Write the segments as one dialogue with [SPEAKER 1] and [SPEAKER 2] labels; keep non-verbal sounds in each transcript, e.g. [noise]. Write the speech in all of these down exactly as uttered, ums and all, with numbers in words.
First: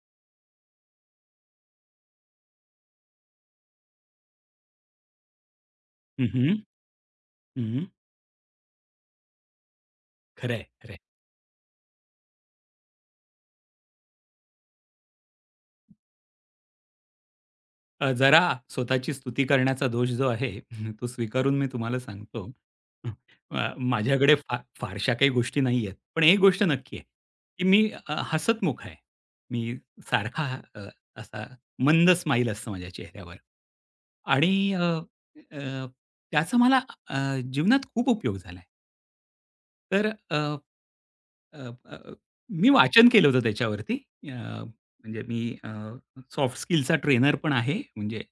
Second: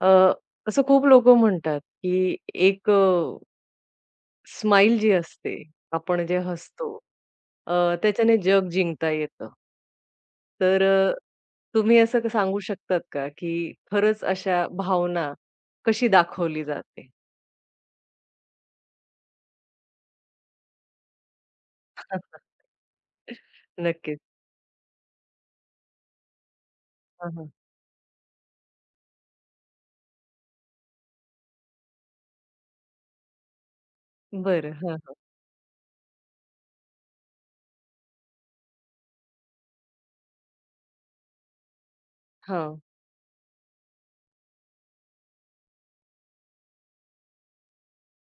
[SPEAKER 1] अ, असं खूप लोकं म्हणतात, की एक अ, स्माईल जी असते, आपण
[SPEAKER 2] हं,
[SPEAKER 1] जे
[SPEAKER 2] हं.
[SPEAKER 1] हसतो,
[SPEAKER 2] हं.
[SPEAKER 1] अ, त्याच्याने जग जिंकता येतं.
[SPEAKER 2] खरं
[SPEAKER 1] तर अ, तुम्ही असं क सांगू शकतात का, की खरंच अशा भावना कशी दाखवली जाते?
[SPEAKER 2] अ, जरा स्वतःची स्तुती करण्याचा दोष जो आहे [laughs] तो स्वीकारून मी तुम्हाला सांगतो.
[SPEAKER 1] [laughs]
[SPEAKER 2] अ,
[SPEAKER 1] नक्कीच.
[SPEAKER 2] माझ्याकडे फार फारशा काही गोष्टी नाही आहेत. पण एक गोष्ट नक्की आहे,
[SPEAKER 1] हां, हां.
[SPEAKER 2] की मी अ, हसतमुख आहे. मी सारखा अ, असा मंद स्माईल असतं माझ्या चेहऱ्यावर. आणि
[SPEAKER 1] बरं.
[SPEAKER 2] अ,
[SPEAKER 1] हां, हां.
[SPEAKER 2] अ, त्याचा मला अ, जीवनात खूप उपयोग झालाय. तर अ, अ, मी
[SPEAKER 1] हां.
[SPEAKER 2] वाचन केलं होतं त्याच्यावरती. अ, म्हणजे मी अ, सॉफ्ट स्किलचा ट्रेनर पण आहे. म्हणजे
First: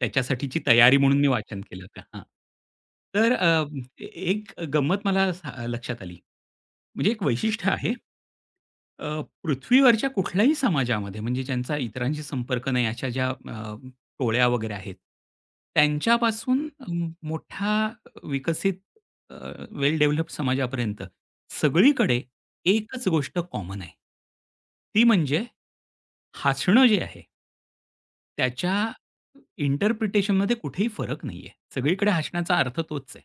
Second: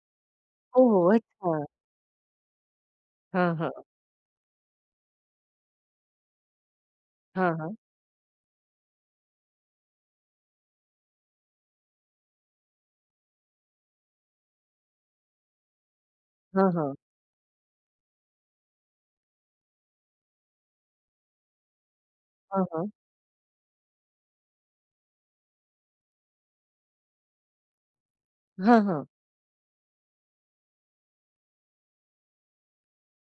[SPEAKER 2] त्याच्यासाठीची तयारी
[SPEAKER 1] ओह!
[SPEAKER 2] म्हणून मी
[SPEAKER 1] अच्छा.
[SPEAKER 2] वाचन केलं होतं. हां. तर
[SPEAKER 1] हां,
[SPEAKER 2] अ,
[SPEAKER 1] हां.
[SPEAKER 2] ए- एक गंमत मला सा लक्षात आली. म्हणजे एक
[SPEAKER 1] हां,
[SPEAKER 2] वैशिष्ट्य
[SPEAKER 1] हां.
[SPEAKER 2] आहे. अ, पृथ्वीवरच्या कुठल्याही समाजामध्ये म्हणजे ज्यांचा इतरांशी संपर्क नाही अशा ज्या अ, टोळ्या वगैरे आहेत, त्यांच्यापासून
[SPEAKER 1] हां, हां.
[SPEAKER 2] म मोठ्या विकसित अ, वेल डेव्हलप्ड समाजापर्यंत सगळीकडे
[SPEAKER 1] हां, हां.
[SPEAKER 2] एकच गोष्ट कॉमन आहे. ती म्हणजे हसणं जे आहे, त्याच्या
[SPEAKER 1] हां, हां.
[SPEAKER 2] इंटरप्रिटेशनमध्ये कुठेही फरक नाहीये. सगळीकडे हसण्याचा अर्थ तोच आहे.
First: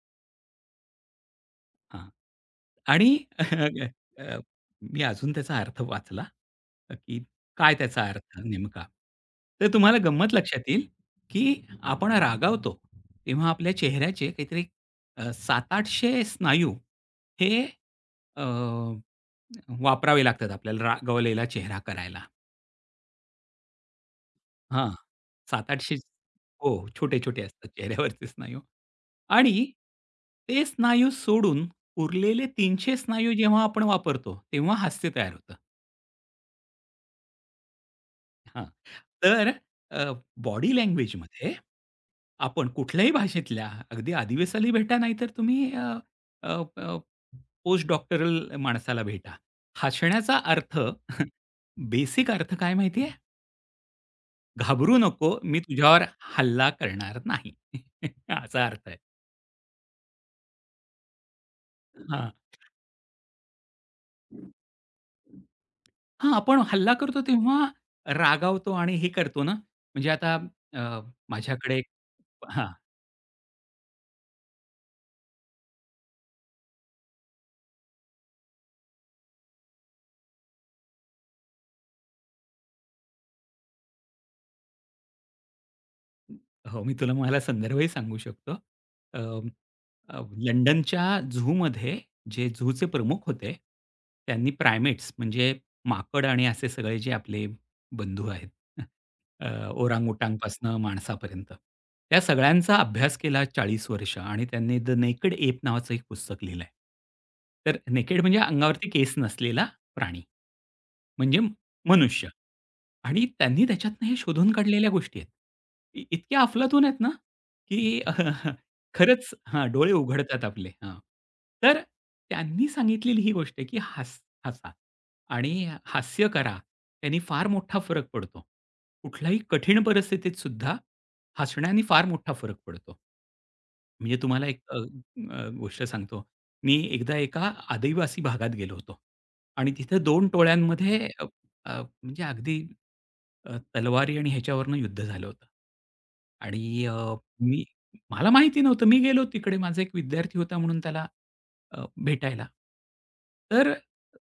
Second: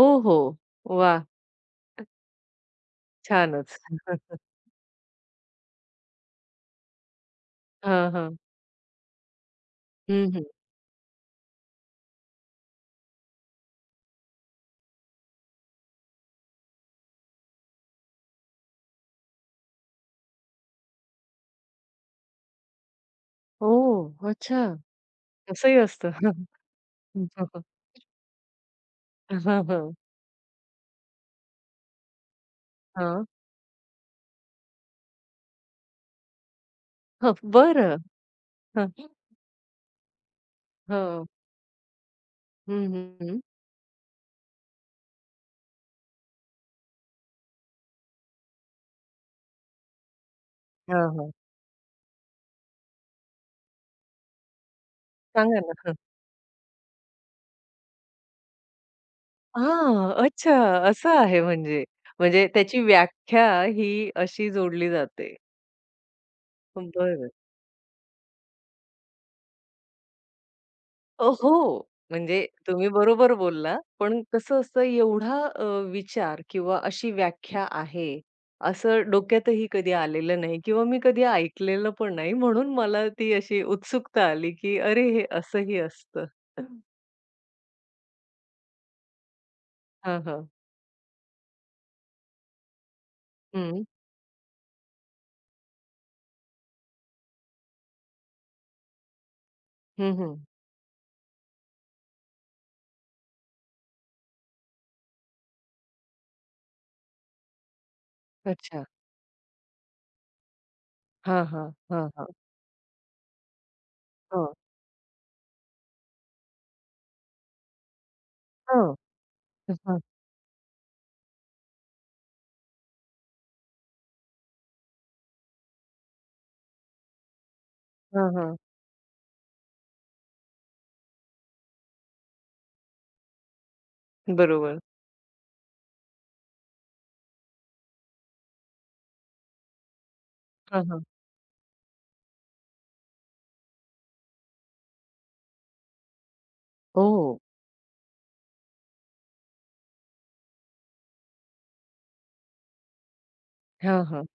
[SPEAKER 1] ओहो! वाह!
[SPEAKER 2] हां. आणि
[SPEAKER 1] छानच.
[SPEAKER 2] [laughs]
[SPEAKER 1] [laughs]
[SPEAKER 2] अ, मी अजून त्याचा अर्थ वाचला, अ, की काय त्याचा
[SPEAKER 1] हां, हां.
[SPEAKER 2] अर्थ नेमका? तर तुम्हाला
[SPEAKER 1] हं,
[SPEAKER 2] गंमत
[SPEAKER 1] हं.
[SPEAKER 2] लक्षात येईल, की आपण रागावतो तेव्हा आपल्या चेहऱ्याचे काहीतरी अ, सातशे-आठशे स्नायू हे अ, वापरावे लागतात आपल्याला रागावलेला चेहरा करायला.
[SPEAKER 1] ओह! अच्छा.
[SPEAKER 2] हां.
[SPEAKER 1] तसंही
[SPEAKER 2] सातशे-आठशे
[SPEAKER 1] असतं.
[SPEAKER 2] हो,
[SPEAKER 1] [laughs] हं,
[SPEAKER 2] छोटे-छोटे असतात चेहऱ्यावरचे स्नायू.
[SPEAKER 1] हं, हं. हां,
[SPEAKER 2] आणि
[SPEAKER 1] [laughs] हां.
[SPEAKER 2] ते स्नायू सोडून उरलेले तीनशे
[SPEAKER 1] हां.
[SPEAKER 2] स्नायू जेव्हा आपण वापरतो, तेव्हा हास्य तयार होतं.
[SPEAKER 1] हं, बरं.
[SPEAKER 2] हां.
[SPEAKER 1] हं,
[SPEAKER 2] तर अ, बॉडी
[SPEAKER 1] हं.
[SPEAKER 2] लँग्वेजमध्ये आपण
[SPEAKER 1] हं,
[SPEAKER 2] कुठल्याही
[SPEAKER 1] हं.
[SPEAKER 2] भाषेतल्या, अगदी आदिवासाला भेटा, नाहीतर तुम्ही अ, अ, अ, पोस्ट डॉक्टरल माणसाला भेटा. हसण्याचा अर्थ
[SPEAKER 1] हां,
[SPEAKER 2] [laughs]
[SPEAKER 1] हां.
[SPEAKER 2] बेसिक अर्थ काय माहिती आहे? घाबरू नको, मी
[SPEAKER 1] सांगा ना. हं.
[SPEAKER 2] तुझ्यावर हल्ला करणार नाही. [laughs] असा अर्थ आहे.
[SPEAKER 1] हां, अच्छा. असं आहे म्हणजे.
[SPEAKER 2] हां.
[SPEAKER 1] म्हणजे त्याची व्याख्या ही अशी जोडली जाते.
[SPEAKER 2] हां, आपण हल्ला करतो
[SPEAKER 1] बरं.
[SPEAKER 2] तेव्हा रागावतो आणि हे करतो ना, म्हणजे आता अ,
[SPEAKER 1] अ, हो.
[SPEAKER 2] माझ्याकडे
[SPEAKER 1] म्हणजे
[SPEAKER 2] हां,
[SPEAKER 1] तुम्ही बरोबर बोलला. पण कसं असतं एवढा अ, विचार किंवा अशी व्याख्या आहे, असं डोक्यातही कधी आलेलं नाही किंवा मी कधी ऐकलेलं पण नाही. म्हणून मला ती अशी उत्सुकता आली, की अरे हे असंही असतं.
[SPEAKER 2] हो, मी तुला मला संदर्भही सांगू शकतो. अं,
[SPEAKER 1] हां,
[SPEAKER 2] अ,
[SPEAKER 1] हां.
[SPEAKER 2] लंडनच्या झूमध्ये जे झूचे प्रमुख होते,
[SPEAKER 1] हं.
[SPEAKER 2] त्यांनी प्रायमेट्स म्हणजे माकड आणि असे सगळे जे आपले बंधू आहेत, [laughs] अ,
[SPEAKER 1] हं, हं.
[SPEAKER 2] ओरांगउटांगपासनं माणसापर्यंत, त्या सगळ्यांचा अभ्यास केला चाळीस वर्ष आणि त्यांनी द नेकेड एप नावाचं एक पुस्तक लिहिलंय. तर नेकेड म्हणजे
[SPEAKER 1] अच्छा.
[SPEAKER 2] अंगावरती केस नसलेला प्राणी. म्हणजे
[SPEAKER 1] हां,
[SPEAKER 2] म-
[SPEAKER 1] हां. हां, हां.
[SPEAKER 2] मनुष्य आणि त्यांनी त्याच्यातनं हे शोधून
[SPEAKER 1] हां.
[SPEAKER 2] काढलेल्या गोष्टी आहेत. इ इतक्या अफलातून आहेत ना, की [laughs]
[SPEAKER 1] हां.
[SPEAKER 2] खरंच हां, डोळे
[SPEAKER 1] हां,
[SPEAKER 2] उघडतात आपले. हां. तर त्यांनी सांगितलेली ही गोष्ट आहे, की हस हसा आणि हास्य करा. त्याने फार मोठा फरक
[SPEAKER 1] हां,
[SPEAKER 2] पडतो.
[SPEAKER 1] हां.
[SPEAKER 2] कुठल्याही कठीण परिस्थितीत सुद्धा हसण्याने फार मोठा फरक पडतो. म्हणजे तुम्हाला एक अ,
[SPEAKER 1] बरोबर.
[SPEAKER 2] अ, गोष्ट सांगतो. मी एकदा एका आदिवासी भागात गेलो होतो आणि तिथे दोन
[SPEAKER 1] हां, हां.
[SPEAKER 2] टोळ्यांमध्ये अ, अ, म्हणजे अगदी अ, तलवारी आणि ह्याच्यावरनं युद्ध झालं होतं. आणि अ,
[SPEAKER 1] हो.
[SPEAKER 2] मी मला माहिती नव्हतं. मी गेलो तिकडे माझा एक विद्यार्थी होता म्हणून त्याला अ, भेटायला. तर
[SPEAKER 1] हां, हां.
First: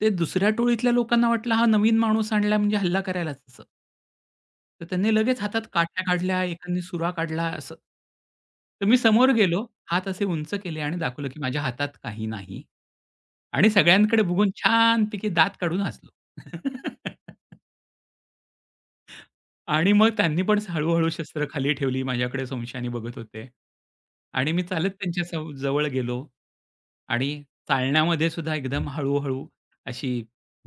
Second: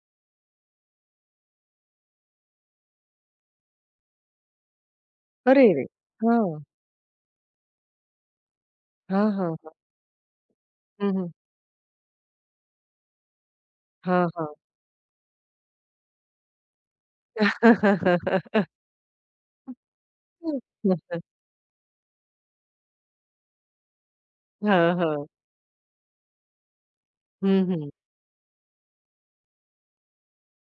[SPEAKER 2] ते दुसऱ्या टोळीतल्या लोकांना वाटलं हा नवीन माणूस आणला म्हणजे हल्ला करायलाच असं. तर त्यांनी लगेच हातात
[SPEAKER 1] अरे रे!
[SPEAKER 2] काठ्या काढल्या,
[SPEAKER 1] हां.
[SPEAKER 2] एकाने सुरा काढला असं. तर मी
[SPEAKER 1] हां,
[SPEAKER 2] समोर
[SPEAKER 1] हां.
[SPEAKER 2] गेलो, हात असे उंच केले आणि
[SPEAKER 1] हं,
[SPEAKER 2] दाखवलं,
[SPEAKER 1] हं.
[SPEAKER 2] की माझ्या हातात काही नाही आणि सगळ्यांकडे
[SPEAKER 1] हां,
[SPEAKER 2] बघून
[SPEAKER 1] हां.
[SPEAKER 2] छानपैकी दात काढून हसलो. [laughs]
[SPEAKER 1] [laughs]
[SPEAKER 2] आणि मग त्यांनी पण हळू-हळू शस्त्र खाली ठेवली. माझ्याकडे संशयाने बघत होते. आणि मी चालत
[SPEAKER 1] हां,
[SPEAKER 2] त्यांच्या
[SPEAKER 1] हां.
[SPEAKER 2] सव जवळ गेलो आणि
[SPEAKER 1] हं, हं.
[SPEAKER 2] चालण्यामध्ये सुद्धा एकदम हळू-हळू अशी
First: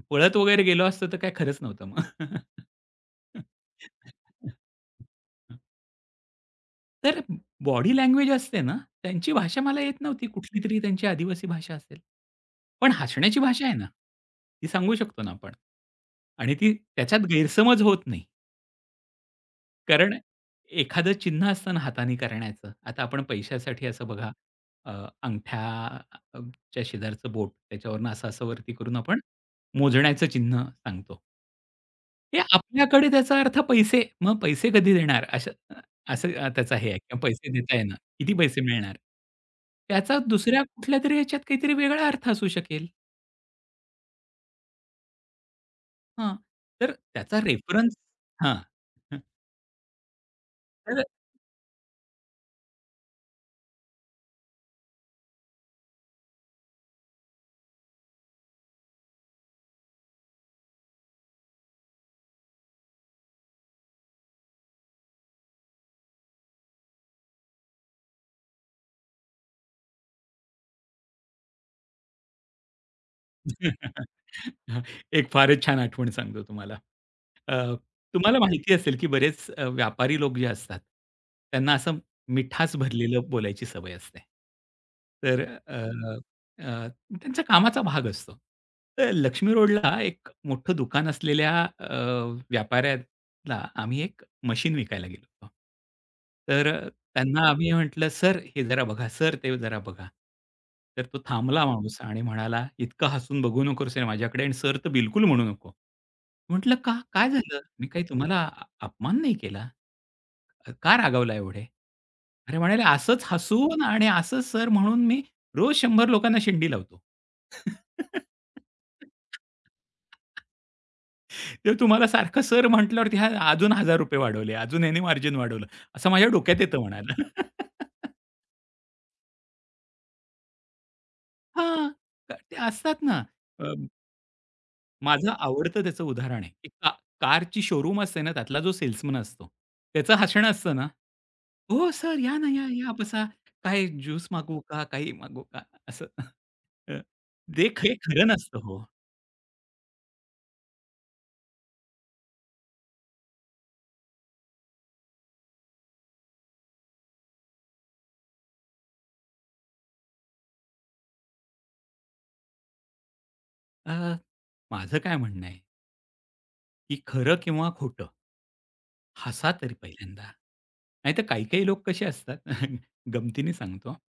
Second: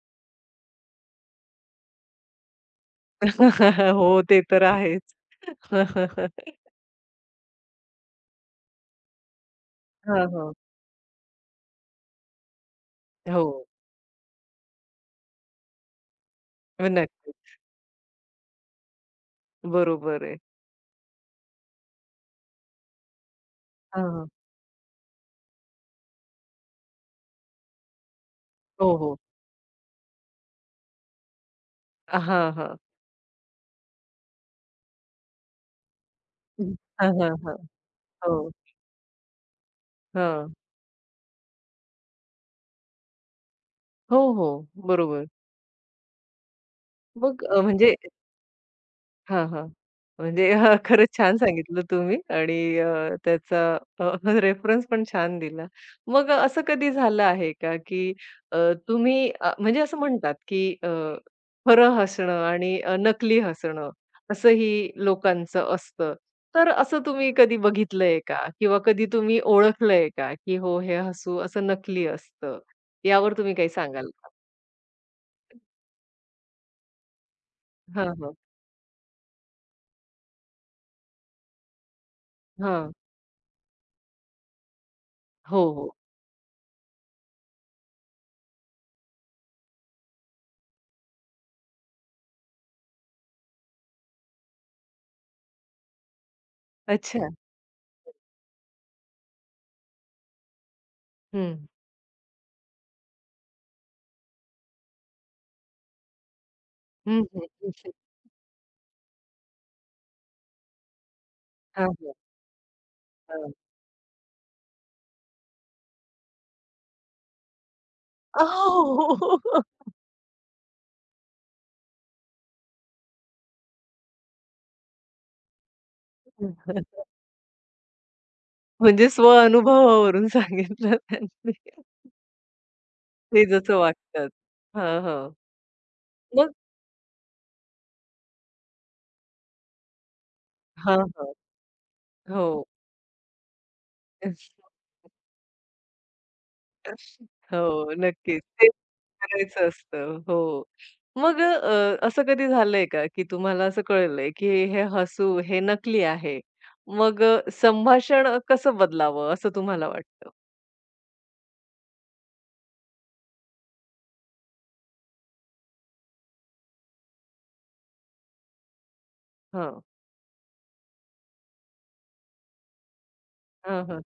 [SPEAKER 2] पळत वगैरे गेलो असतो तर काही खरंच नव्हतं मग.
[SPEAKER 1] [laughs] हो, ते तर
[SPEAKER 2] [laughs]
[SPEAKER 1] आहेच. [laughs]
[SPEAKER 2] तर बॉडी लँग्वेज असते ना, त्यांची भाषा मला येत
[SPEAKER 1] हां,
[SPEAKER 2] नव्हती.
[SPEAKER 1] हां.
[SPEAKER 2] कुठलीतरी त्यांची आदिवासी भाषा असेल. पण हसण्याची
[SPEAKER 1] हो,
[SPEAKER 2] भाषा आहे ना, ती सांगू शकतो ना आपण. आणि ती त्याच्यात
[SPEAKER 1] नक्कीच.
[SPEAKER 2] गैरसमज होत नाही. कारण
[SPEAKER 1] बरोबर आहे.
[SPEAKER 2] एखादं चिन्ह असतं ना हाताने करण्याचं. आता आपण पैशासाठी
[SPEAKER 1] हां,
[SPEAKER 2] असं
[SPEAKER 1] हां.
[SPEAKER 2] बघा अ, अंगठ्या अ, च्या शेजारचं बोट त्याच्यावरून असं-असं वरती करून
[SPEAKER 1] हो, हो.
[SPEAKER 2] आपण मोजण्याचं चिन्ह सांगतो. हे
[SPEAKER 1] हां, हां.
[SPEAKER 2] आपल्याकडे त्याचा अर्थ पैसे. मग पैसे कधी देणार? अशा असं अ, त्याचा हे आहे
[SPEAKER 1] हां,
[SPEAKER 2] किंवा
[SPEAKER 1] हां,
[SPEAKER 2] पैसे
[SPEAKER 1] हां.
[SPEAKER 2] देता येणार.
[SPEAKER 1] हो.
[SPEAKER 2] किती पैसे मिळणार? त्याचा
[SPEAKER 1] हां.
[SPEAKER 2] दुसऱ्या कुठल्यातरी ह्याच्यात काहीतरी वेगळा अर्थ असू शकेल.
[SPEAKER 1] हो, हो. बरोबर.
[SPEAKER 2] हां, तर त्याचा
[SPEAKER 1] मग अ,
[SPEAKER 2] रेफरन्स
[SPEAKER 1] म्हणजे
[SPEAKER 2] हां.
[SPEAKER 1] हां, हां. म्हणजे हां, [laughs]
[SPEAKER 2] तर
[SPEAKER 1] खरंच छान सांगितलं तुम्ही आणि अ, त्याचा अ, [laughs] रेफरन्स पण छान दिला. मग असं कधी झालं आहे का, की अ, तुम्ही अ, म्हणजे असं म्हणतात, की अ, खरं हसणं आणि अ, नकली हसणं असंही लोकांचं असतं. तर असं तुम्ही कधी बघितलंय का? किंवा कधी तुम्ही ओळखलंय का, की हो, हे हसू असं नकली असतं? यावर तुम्ही काही सांगाल
[SPEAKER 2] [laughs]
[SPEAKER 1] का?
[SPEAKER 2] एक फारच छान आठवण सांगतो तुम्हाला. अ,
[SPEAKER 1] हां, हां.
[SPEAKER 2] तुम्हाला माहिती असेल, की बरेच अ, व्यापारी लोक जे असतात, त्यांना असं मिठास
[SPEAKER 1] हां.
[SPEAKER 2] भरलेलं बोलायची सवय असते. तर
[SPEAKER 1] हो,
[SPEAKER 2] अ,
[SPEAKER 1] हो.
[SPEAKER 2] अ, त्यांचा कामाचा भाग असतो. तर लक्ष्मी रोडला एक मोठं दुकान असलेल्या अ, व्यापाऱ्याला आम्ही एक मशीन विकायला गेलो होतो. तर
[SPEAKER 1] अच्छा.
[SPEAKER 2] त्यांना आम्ही म्हटलं, "सर हे जरा बघा, सर ते जरा बघा." तर तो थांबला
[SPEAKER 1] हं.
[SPEAKER 2] माणूस आणि म्हणाला, "इतकं हसून बघू नकोस रे माझ्याकडे आणि सर तर बिलकुल म्हणू नको." म्हटलं, "का?
[SPEAKER 1] हं,
[SPEAKER 2] काय
[SPEAKER 1] हं.
[SPEAKER 2] झालं? मी काही तुम्हाला अ अपमान नाही केला? का रागावला एवढे?"
[SPEAKER 1] हां, हां,
[SPEAKER 2] अरे म्हणाले, "असंच
[SPEAKER 1] हां.
[SPEAKER 2] हसून आणि असंच सर म्हणून मी रोज शंभर लोकांना शेंडी लावतो." [laughs]
[SPEAKER 1] हो.
[SPEAKER 2] "ते तुम्हाला सारखं सर म्हटल्यावरती ह्या अजून ₹हजार रुपये वाढवले, अजून ह्याने मार्जिन वाढवलं." असं माझ्या डोक्यात येतं
[SPEAKER 1] [laughs]
[SPEAKER 2] म्हणाला. [laughs]
[SPEAKER 1] म्हणजे स्वअनुभवावरून सांगितलं त्यांनी.
[SPEAKER 2] हां, ते असतात ना
[SPEAKER 1] ते
[SPEAKER 2] अ
[SPEAKER 1] जसं वागतात. हां, हां.
[SPEAKER 2] माझं आवडतं त्याचं उदाहरण आहे,
[SPEAKER 1] मग
[SPEAKER 2] की का कारची शोरूम असते ना, त्यातला जो सेल्समन असतो, त्याचं हसणं असतं ना,
[SPEAKER 1] हां, हां.
[SPEAKER 2] "हो सर, या
[SPEAKER 1] हो.
[SPEAKER 2] ना, या, या, बसा. काय ज्यूस मागवू का? काही मागवू का?" असं. अ, ते ख
[SPEAKER 1] हो,
[SPEAKER 2] हे खरं
[SPEAKER 1] नक्कीच.
[SPEAKER 2] नसतं
[SPEAKER 1] तेच
[SPEAKER 2] हो.
[SPEAKER 1] करायचं असतं. हो. मग अ, असं कधी झालंय का, की तुम्हाला असं कळलंय, की हे हसू हे नकली आहे. मग अ, संभाषण कसं बदलावं असं तुम्हाला वाटतं?
[SPEAKER 2] अ, माझं काय म्हणणं आहे, की खरं किंवा खोटं हसा तरी
[SPEAKER 1] हां.
[SPEAKER 2] पहिल्यांदा. नाहीतर काही-काही लोक कसे असतात [laughs] गमतीने
[SPEAKER 1] हां,
[SPEAKER 2] सांगतो.
[SPEAKER 1] हां.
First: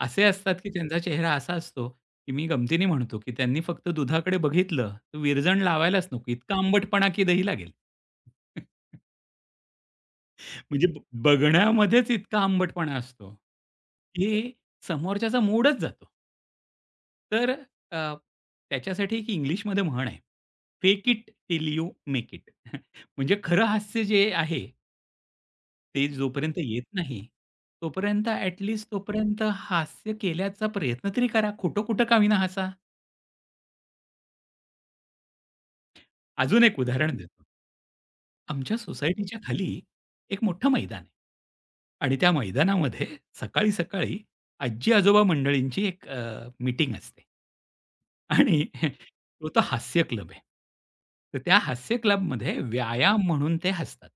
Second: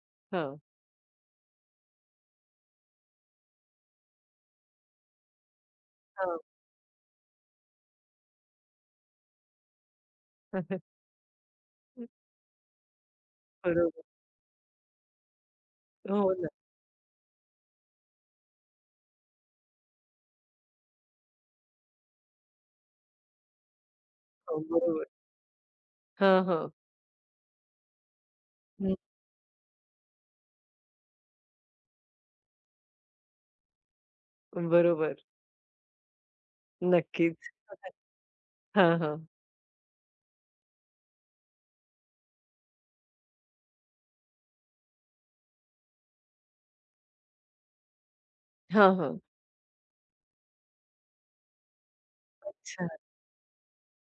[SPEAKER 2] असे असतात
[SPEAKER 1] हां,
[SPEAKER 2] की त्यांचा चेहरा असा असतो की मी गमतीने म्हणतो की त्यांनी फक्त दुधाकडे बघितलं तर विरजण लावायलाच नको.
[SPEAKER 1] हां.
[SPEAKER 2] इतका आंबटपणा की दही लागेल. [laughs]
[SPEAKER 1] [laughs]
[SPEAKER 2] म्हणजे ब बघण्यामध्येच इतका आंबटपणा असतो
[SPEAKER 1] बरोबर.
[SPEAKER 2] की समोरच्याचा मूडच जातो.
[SPEAKER 1] हो ना.
[SPEAKER 2] तर अ, त्याच्यासाठी एक इंग्लिशमध्ये म्हण आहे. Fake it till you make it. [laughs] म्हणजे खरं हास्य जे
[SPEAKER 1] हो,
[SPEAKER 2] आहे
[SPEAKER 1] बरोबर.
[SPEAKER 2] ते
[SPEAKER 1] हां,
[SPEAKER 2] जोपर्यंत
[SPEAKER 1] हां.
[SPEAKER 2] येत नाही, तोपर्यंत ॲट लीस्ट
[SPEAKER 1] हं.
[SPEAKER 2] तोपर्यंत हास्य केल्याचा प्रयत्न तरी करा. खोटं कुठं का होईना हसा.
[SPEAKER 1] बरोबर.
[SPEAKER 2] अजून एक उदाहरण देतो.
[SPEAKER 1] नक्कीच.
[SPEAKER 2] आमच्या
[SPEAKER 1] हां, हां.
[SPEAKER 2] सोसायटीच्या खाली एक मोठं मैदान आहे आणि त्या मैदानामध्ये सकाळी-सकाळी आजी-आजोबा मंडळींची एक मीटिंग असते. आणि
[SPEAKER 1] हां,
[SPEAKER 2] [laughs]
[SPEAKER 1] हां.
[SPEAKER 2] तो तर हास्य क्लब आहे. तर त्या हास्य क्लबमध्ये
[SPEAKER 1] अच्छा.
[SPEAKER 2] व्यायाम म्हणून ते हसतात.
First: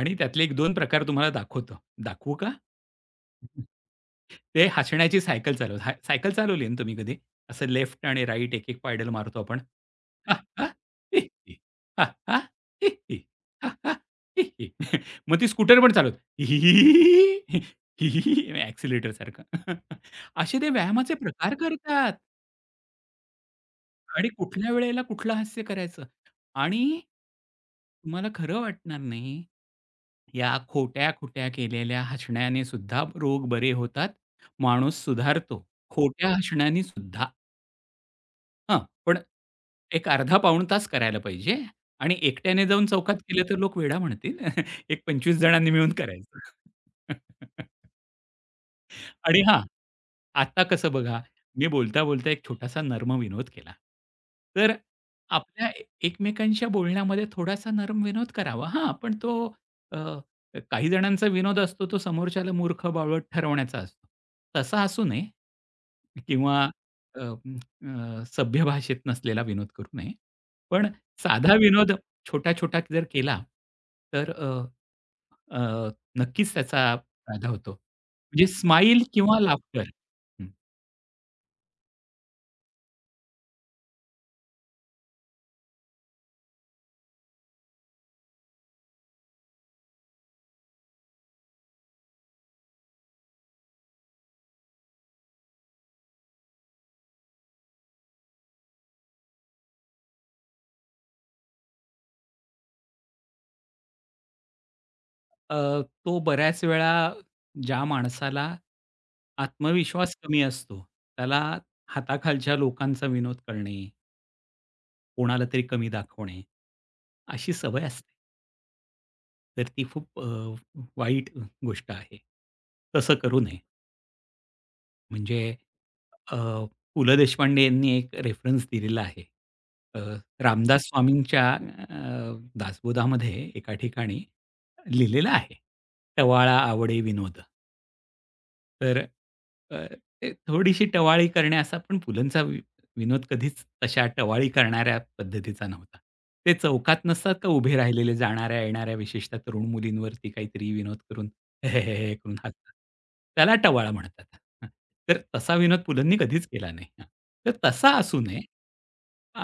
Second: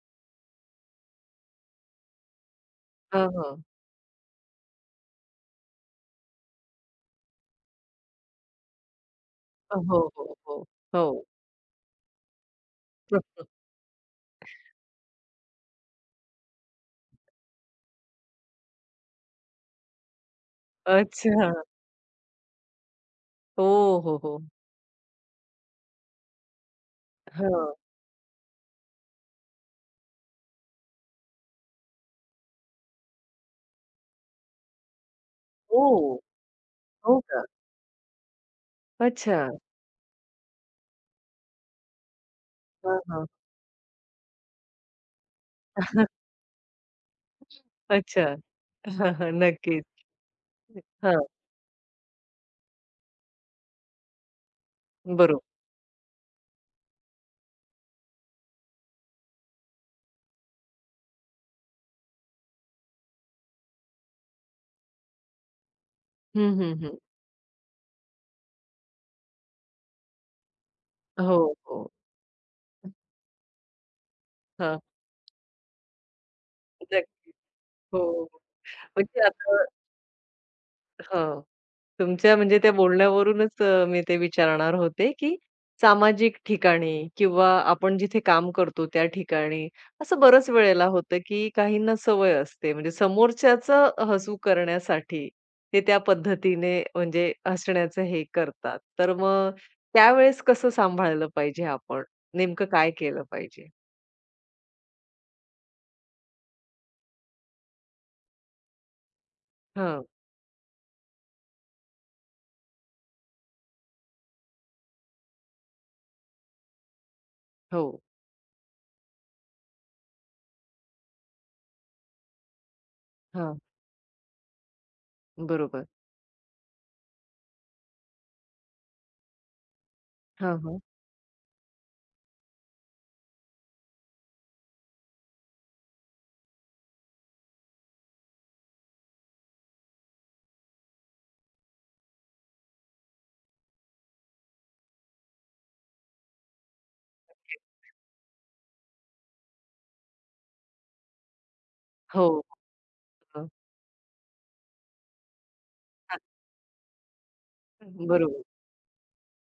[SPEAKER 2] आणि त्यातले एक दोन प्रकार तुम्हाला दाखवतो. दाखवू का?
[SPEAKER 1] हां, हां.
[SPEAKER 2] ते हसण्याची सायकल चालवत हाय सायकल चालवली आहे ना तुम्ही कधी? असं लेफ्ट आणि राइट एक-एक पायडल मारतो आपण.
[SPEAKER 1] हो, हो,
[SPEAKER 2] हां,
[SPEAKER 1] हो.
[SPEAKER 2] हां, हि,
[SPEAKER 1] हो.
[SPEAKER 2] हि. हां, हां, हि, हि. हां, हां, हि, हि. मग ती स्कूटर पण चालवत हि, हि, हि, हि, हि, हि, हि, सारखं. [laughs] असे ते व्यायामाचे
[SPEAKER 1] अच्छा.
[SPEAKER 2] प्रकार करतात
[SPEAKER 1] हो, हो,
[SPEAKER 2] आणि
[SPEAKER 1] हो.
[SPEAKER 2] कुठल्या वेळेला कुठलं हास्य करायचं आणि
[SPEAKER 1] हां.
[SPEAKER 2] तुम्हाला खरं वाटणार नाही या खोट्या-खोट्या केलेल्या हसण्याने सुद्धा रोग बरे होतात. माणूस सुधारतो.
[SPEAKER 1] ओह!
[SPEAKER 2] खोट्या हसण्याने
[SPEAKER 1] हो
[SPEAKER 2] सुद्धा.
[SPEAKER 1] का?
[SPEAKER 2] हां, पण
[SPEAKER 1] अच्छा.
[SPEAKER 2] एक अर्धा पाऊण तास करायला पाहिजे आणि एकट्याने जाऊन
[SPEAKER 1] हां,
[SPEAKER 2] चौकात
[SPEAKER 1] हां.
[SPEAKER 2] केलं तर लोक वेडा म्हणतील. [laughs] एक पंचवीस जणांनी मिळून
[SPEAKER 1] [laughs]
[SPEAKER 2] करायचं. [laughs]
[SPEAKER 1] अच्छा. हां, हां.
[SPEAKER 2] आणि हां,
[SPEAKER 1] नक्कीच.
[SPEAKER 2] आता कसं बघा,
[SPEAKER 1] हां.
[SPEAKER 2] मी बोलता-बोलता एक छोटासा नर्म विनोद केला. तर
[SPEAKER 1] बरोबर.
[SPEAKER 2] आपल्या ए- एकमेकांच्या बोलण्यामध्ये थोडासा नर्म विनोद करावा. हां, पण तो अ, काही जणांचा विनोद असतो, तो समोरच्याला मूर्ख, बावळट ठरवण्याचा असतो. तसा असू नये.
[SPEAKER 1] हं,
[SPEAKER 2] किंवा
[SPEAKER 1] हं, हं.
[SPEAKER 2] अ, म, अ, सभ्य भाषेत नसलेला विनोद करू नये. पण
[SPEAKER 1] हो,
[SPEAKER 2] साधा
[SPEAKER 1] हो.
[SPEAKER 2] विनोद छोटा-छोटा जर केला, तर अ,
[SPEAKER 1] हां.
[SPEAKER 2] अ, नक्कीच त्याचा
[SPEAKER 1] नक्कीच.
[SPEAKER 2] फायदा होतो.
[SPEAKER 1] हो.
[SPEAKER 2] म्हणजे स्माईल
[SPEAKER 1] म्हणजे
[SPEAKER 2] किंवा
[SPEAKER 1] आता
[SPEAKER 2] लाफ्टर
[SPEAKER 1] हो. तुमच्या म्हणजे त्या बोलण्यावरूनच अ, मी ते विचारणार होते, की सामाजिक ठिकाणी किंवा आपण जिथे काम करतो त्या ठिकाणी, असं बऱ्याच वेळेला होतं, की काहींना सवय असते म्हणजे समोरच्याचं हसू करण्यासाठी ते त्या पद्धतीने म्हणजे हसण्याचं हे करतात. तर मग त्यावेळेस कसं सांभाळलं पाहिजे आपण? नेमकं काय केलं पाहिजे?
[SPEAKER 2] अ, तो बऱ्याच वेळा ज्या माणसाला
[SPEAKER 1] हां.
[SPEAKER 2] आत्मविश्वास कमी असतो, त्याला हाताखालच्या लोकांचा विनोद करणे, कोणाला तरी कमी दाखवणे, अशी सवय
[SPEAKER 1] हो.
[SPEAKER 2] असते. तर ती खूप अ, वाईट गोष्ट आहे. तसं करू नये.
[SPEAKER 1] हां.
[SPEAKER 2] म्हणजे
[SPEAKER 1] बरोबर.
[SPEAKER 2] अ, पु. ल. देशपांडे यांनी एक रेफरन्स दिलेला आहे. अ,
[SPEAKER 1] हां, हां.
[SPEAKER 2] रामदास स्वामींच्या अ, दासबोधामध्ये एका ठिकाणी लिहिलेलं आहे. "टवाळा आवडे विनोद." तर अ, ते थोडीशी टवाळी करणे असा पण पुलंचा वि विनोद कधीच तशा टवाळी करणाऱ्या पद्धतीचा नव्हता. ते चौकात नसतात का उभे राहिलेले जाणाऱ्या-येणाऱ्या विशेषतः तरुण मुलींवरती काहीतरी विनोद करून "हे, हे, हे, हे"
[SPEAKER 1] हो.
[SPEAKER 2] करून हसतात.
[SPEAKER 1] हं.
[SPEAKER 2] त्याला टवाळा म्हणतात. [laughs] हं. तर तसा विनोद पुलंनी कधीच केला नाही. हां. तर तसा असू नये
[SPEAKER 1] बरोबर.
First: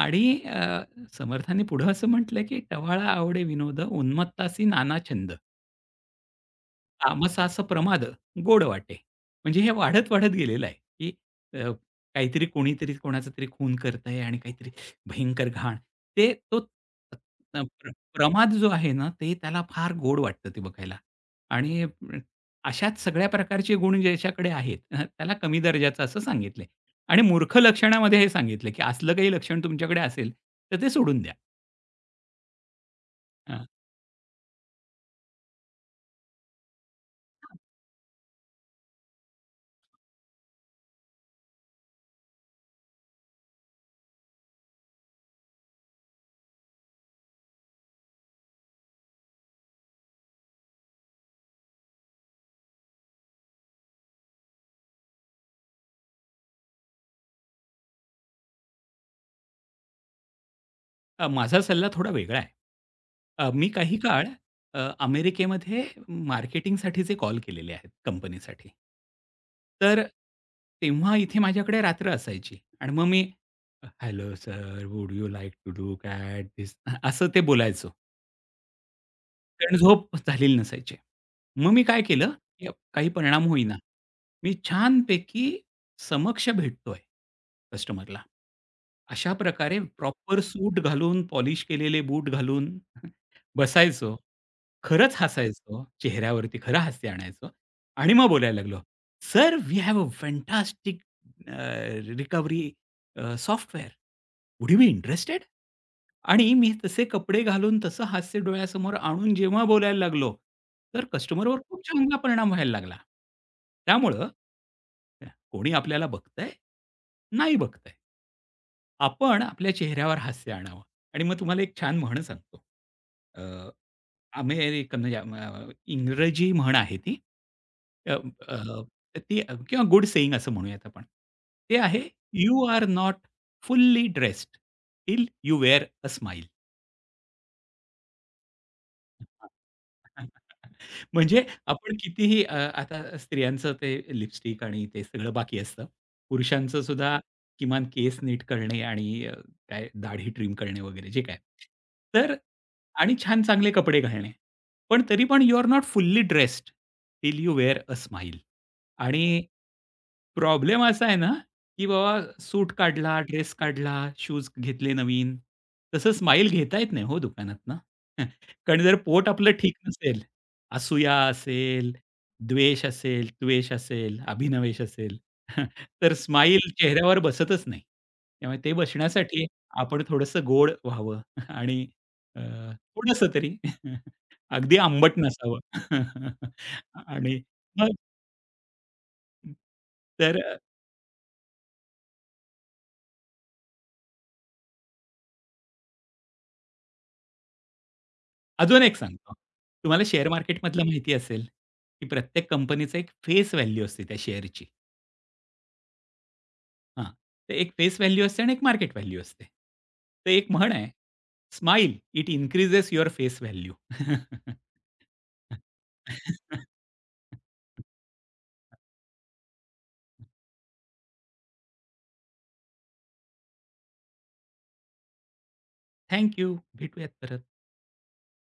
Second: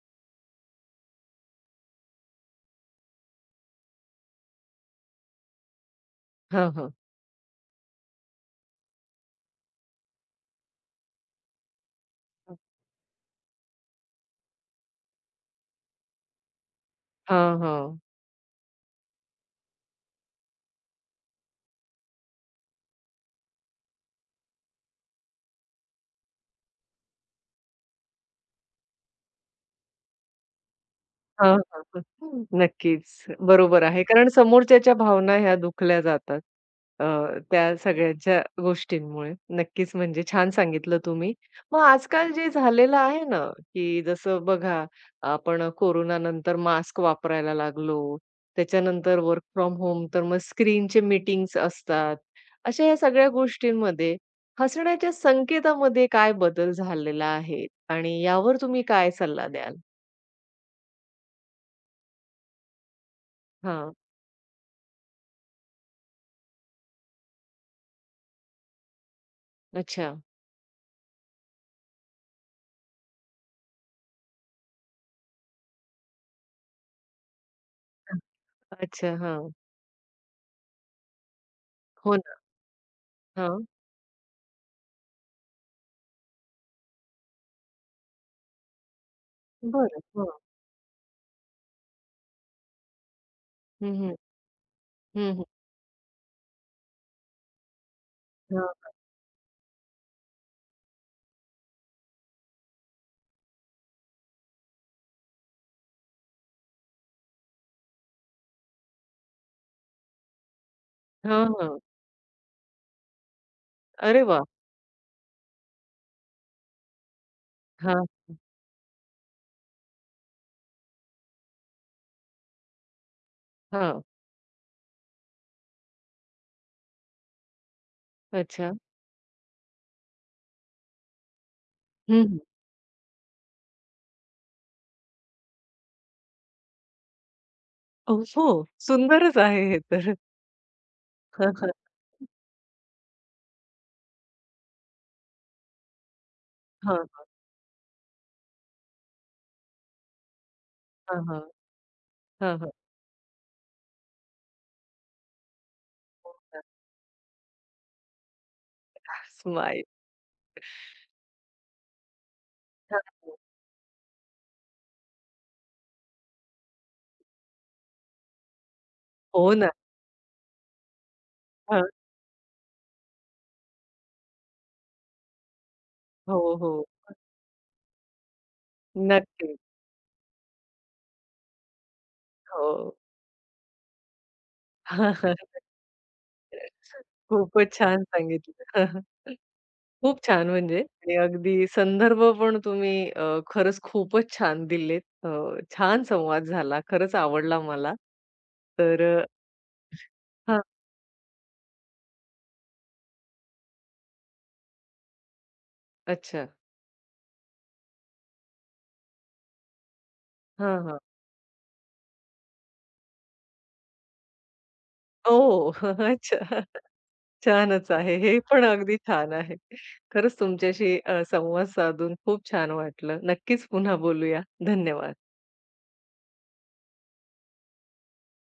[SPEAKER 2] आणि अ, समर्थांनी पुढं असं म्हटलं, की "टवाळा आवडे विनोद, उन्मत्तासी नाना छंद."
[SPEAKER 1] हां, हां.
[SPEAKER 2] तामसाचं प्रमाद गोड वाटे. म्हणजे हे वाढत-वाढत गेलेलं आहे, की अ, काहीतरी कोणीतरी कोणाचा तरी खून करत आहे आणि काहीतरी भयंकर घाण. ते तो
[SPEAKER 1] हां,
[SPEAKER 2] अ, प्र
[SPEAKER 1] हां.
[SPEAKER 2] प्रमाद जो आहे ना, ते त्याला फार गोड वाटतं ते बघायला. आणि अ, अशाच सगळ्या प्रकारचे गुण ज्याच्याकडे आहेत, अ, त्याला कमी दर्जाचं असं सांगितलंय. आणि मूर्ख लक्षणामध्ये हे सांगितलं, की असलं काही लक्षण तुमच्याकडे असेल, तर ते सोडून द्या.
[SPEAKER 1] हां, हां, हां. नक्कीच. बरोबर आहे. कारण समोरच्याच्या भावना ह्या दुखल्या जातात. अ, त्या सगळ्यांच्या गोष्टींमुळे. नक्कीच म्हणजे छान सांगितलं तुम्ही. मग आजकाल जे झालेलं आहे ना, की जसं बघा आपण कोरोनानंतर मास्क वापरायला लागलो. त्याच्यानंतर वर्क फ्रॉम होम तर मग स्क्रीनचे मीटिंग्स असतात. अशा या सगळ्या गोष्टींमध्ये हसण्याच्या संकेतामध्ये काय बदल झालेला आहे आणि यावर तुम्ही काय सल्ला द्याल?
[SPEAKER 2] अ, माझा सल्ला थोडा वेगळा आहे. अ, मी
[SPEAKER 1] हां.
[SPEAKER 2] काही काळ अ, अमेरिकेमध्ये मार्केटिंगसाठीचे कॉल केलेले आहेत कंपनीसाठी. तर
[SPEAKER 1] अच्छा.
[SPEAKER 2] तेव्हा इथे माझ्याकडे रात्र असायची आणि मग मी "hello sir, would you like to look at this?" असं ते बोलायचो.
[SPEAKER 1] अच्छा, हां.
[SPEAKER 2] कारण झोप झालेली नसायची. मग मी काय
[SPEAKER 1] हो
[SPEAKER 2] केलं,
[SPEAKER 1] ना.
[SPEAKER 2] की काही परिणाम
[SPEAKER 1] हां.
[SPEAKER 2] होईना. मी छानपैकी समक्ष भेटतोय कस्टमरला. अशा प्रकारे
[SPEAKER 1] बरं. हां.
[SPEAKER 2] प्रॉपर सूट घालून, पॉलिश केलेले बूट घालून [laughs]
[SPEAKER 1] हं, हं.
[SPEAKER 2] बसायचो. खरंच
[SPEAKER 1] हं, हं.
[SPEAKER 2] हसायचो. चेहऱ्यावरती खरं हास्य आणायचो आणि मग बोलायला लागलो,
[SPEAKER 1] हां.
[SPEAKER 2] "Sir, we have a fantastic uh, recovery uh, software. Would you be interested?" आणि मी तसे कपडे घालून, तसं हास्य डोळ्यासमोर आणून जेव्हा बोलायला लागलो, तर
[SPEAKER 1] हां,
[SPEAKER 2] कस्टमरवर
[SPEAKER 1] हां.
[SPEAKER 2] खूप चांगला परिणाम व्हायला लागला.
[SPEAKER 1] अरे
[SPEAKER 2] त्यामुळं
[SPEAKER 1] वाह!
[SPEAKER 2] कोणी आपल्याला बघतंय? नाही बघतंय.
[SPEAKER 1] हां,
[SPEAKER 2] आपण आपल्या चेहऱ्यावर हास्य आणावं आणि मग तुम्हाला एक छान म्हण सांगतो. अ,
[SPEAKER 1] हां.
[SPEAKER 2] अमेरिकन म्हणजे अम, अ, इंग्रजी म्हण आहे ती. अ, अ,
[SPEAKER 1] अच्छा.
[SPEAKER 2] ती अ, किंवा गुड सेइंग असं म्हणूयात आपण. ते आहे,
[SPEAKER 1] हं, हं.
[SPEAKER 2] "You are not fully dressed till you wear a smile."
[SPEAKER 1] अ, हो. सुंदरच
[SPEAKER 2] [laughs]
[SPEAKER 1] आहे हे तर.
[SPEAKER 2] हां. म्हणजे
[SPEAKER 1] हां, हां.
[SPEAKER 2] आपण कितीही अ, आता स्त्रियांचं ते लिपस्टिक आणि ते सगळं बाकी असतं. पुरुषांचं
[SPEAKER 1] हां,
[SPEAKER 2] सुद्धा किमान केस नीट करणे आणि अ, काय दाढी ट्रिम करणे वगैरे
[SPEAKER 1] हां,
[SPEAKER 2] जे काय.
[SPEAKER 1] हां.
[SPEAKER 2] तर
[SPEAKER 1] हां, हां.
[SPEAKER 2] आणि छान चांगले कपडे घालणे. पण तरी पण you are not fully dressed
[SPEAKER 1] [unintelligible]
[SPEAKER 2] till you wear a smile. आणि
[SPEAKER 1] स्माईल.
[SPEAKER 2] प्रॉब्लेम असा आहे ना, की बाबा सूट
[SPEAKER 1] हां,
[SPEAKER 2] काढला,
[SPEAKER 1] हां.
[SPEAKER 2] ड्रेस काढला, शूज घेतले नवीन. तसं स्माईल घेता येत नाही हो दुकानातनं. कारण जर पोट आपलं
[SPEAKER 1] हो ना.
[SPEAKER 2] ठीक नसेल, असूया
[SPEAKER 1] हां.
[SPEAKER 2] असेल, द्वेष असेल, त्वेष असेल, अभिनवेश असेल, [laughs] तर
[SPEAKER 1] हो,
[SPEAKER 2] स्माईल
[SPEAKER 1] हो.
[SPEAKER 2] चेहऱ्यावर बसतच नाही. त्यामुळे ते बसण्यासाठी
[SPEAKER 1] नक्कीच.
[SPEAKER 2] आपण थोडंसं गोड व्हावं [laughs] आणि अ,
[SPEAKER 1] हो.
[SPEAKER 2] थोडंसं तरी [laughs] अगदी आंबट नसावं.
[SPEAKER 1] [laughs]
[SPEAKER 2] [laughs] आणि
[SPEAKER 1] खूपच
[SPEAKER 2] मग
[SPEAKER 1] छान सांगितलं. [laughs] खूप
[SPEAKER 2] तर
[SPEAKER 1] छान म्हणजे आणि अगदी संदर्भ पण तुम्ही अ, खरंच खूपच छान दिलेत. अ, छान संवाद झाला. खरंच आवडला मला.
[SPEAKER 2] अजून एक
[SPEAKER 1] तर अ,
[SPEAKER 2] सांगतो. तुम्हाला शेअर
[SPEAKER 1] हां.
[SPEAKER 2] मार्केटमधलं माहिती असेल, की प्रत्येक कंपनीचा एक फेस व्हॅल्यू असते त्या शेअरची.
[SPEAKER 1] अच्छा.
[SPEAKER 2] हां. तर एक फेस व्हॅल्यू असते आणि एक मार्केट व्हॅल्यू असते. तर एक म्हण
[SPEAKER 1] हां,
[SPEAKER 2] आहे,
[SPEAKER 1] हां.
[SPEAKER 2] "Smile it increases your face value."
[SPEAKER 1] Oh! [laughs]
[SPEAKER 2] [laughs]
[SPEAKER 1] अच्छा. छानच आहे. हे पण अगदी छान आहे. खरंच तुमच्याशी अ, संवाद साधून खूप छान वाटलं. नक्कीच पुन्हा बोलूया. धन्यवाद.
[SPEAKER 2] Thank you. भेटूयात परत.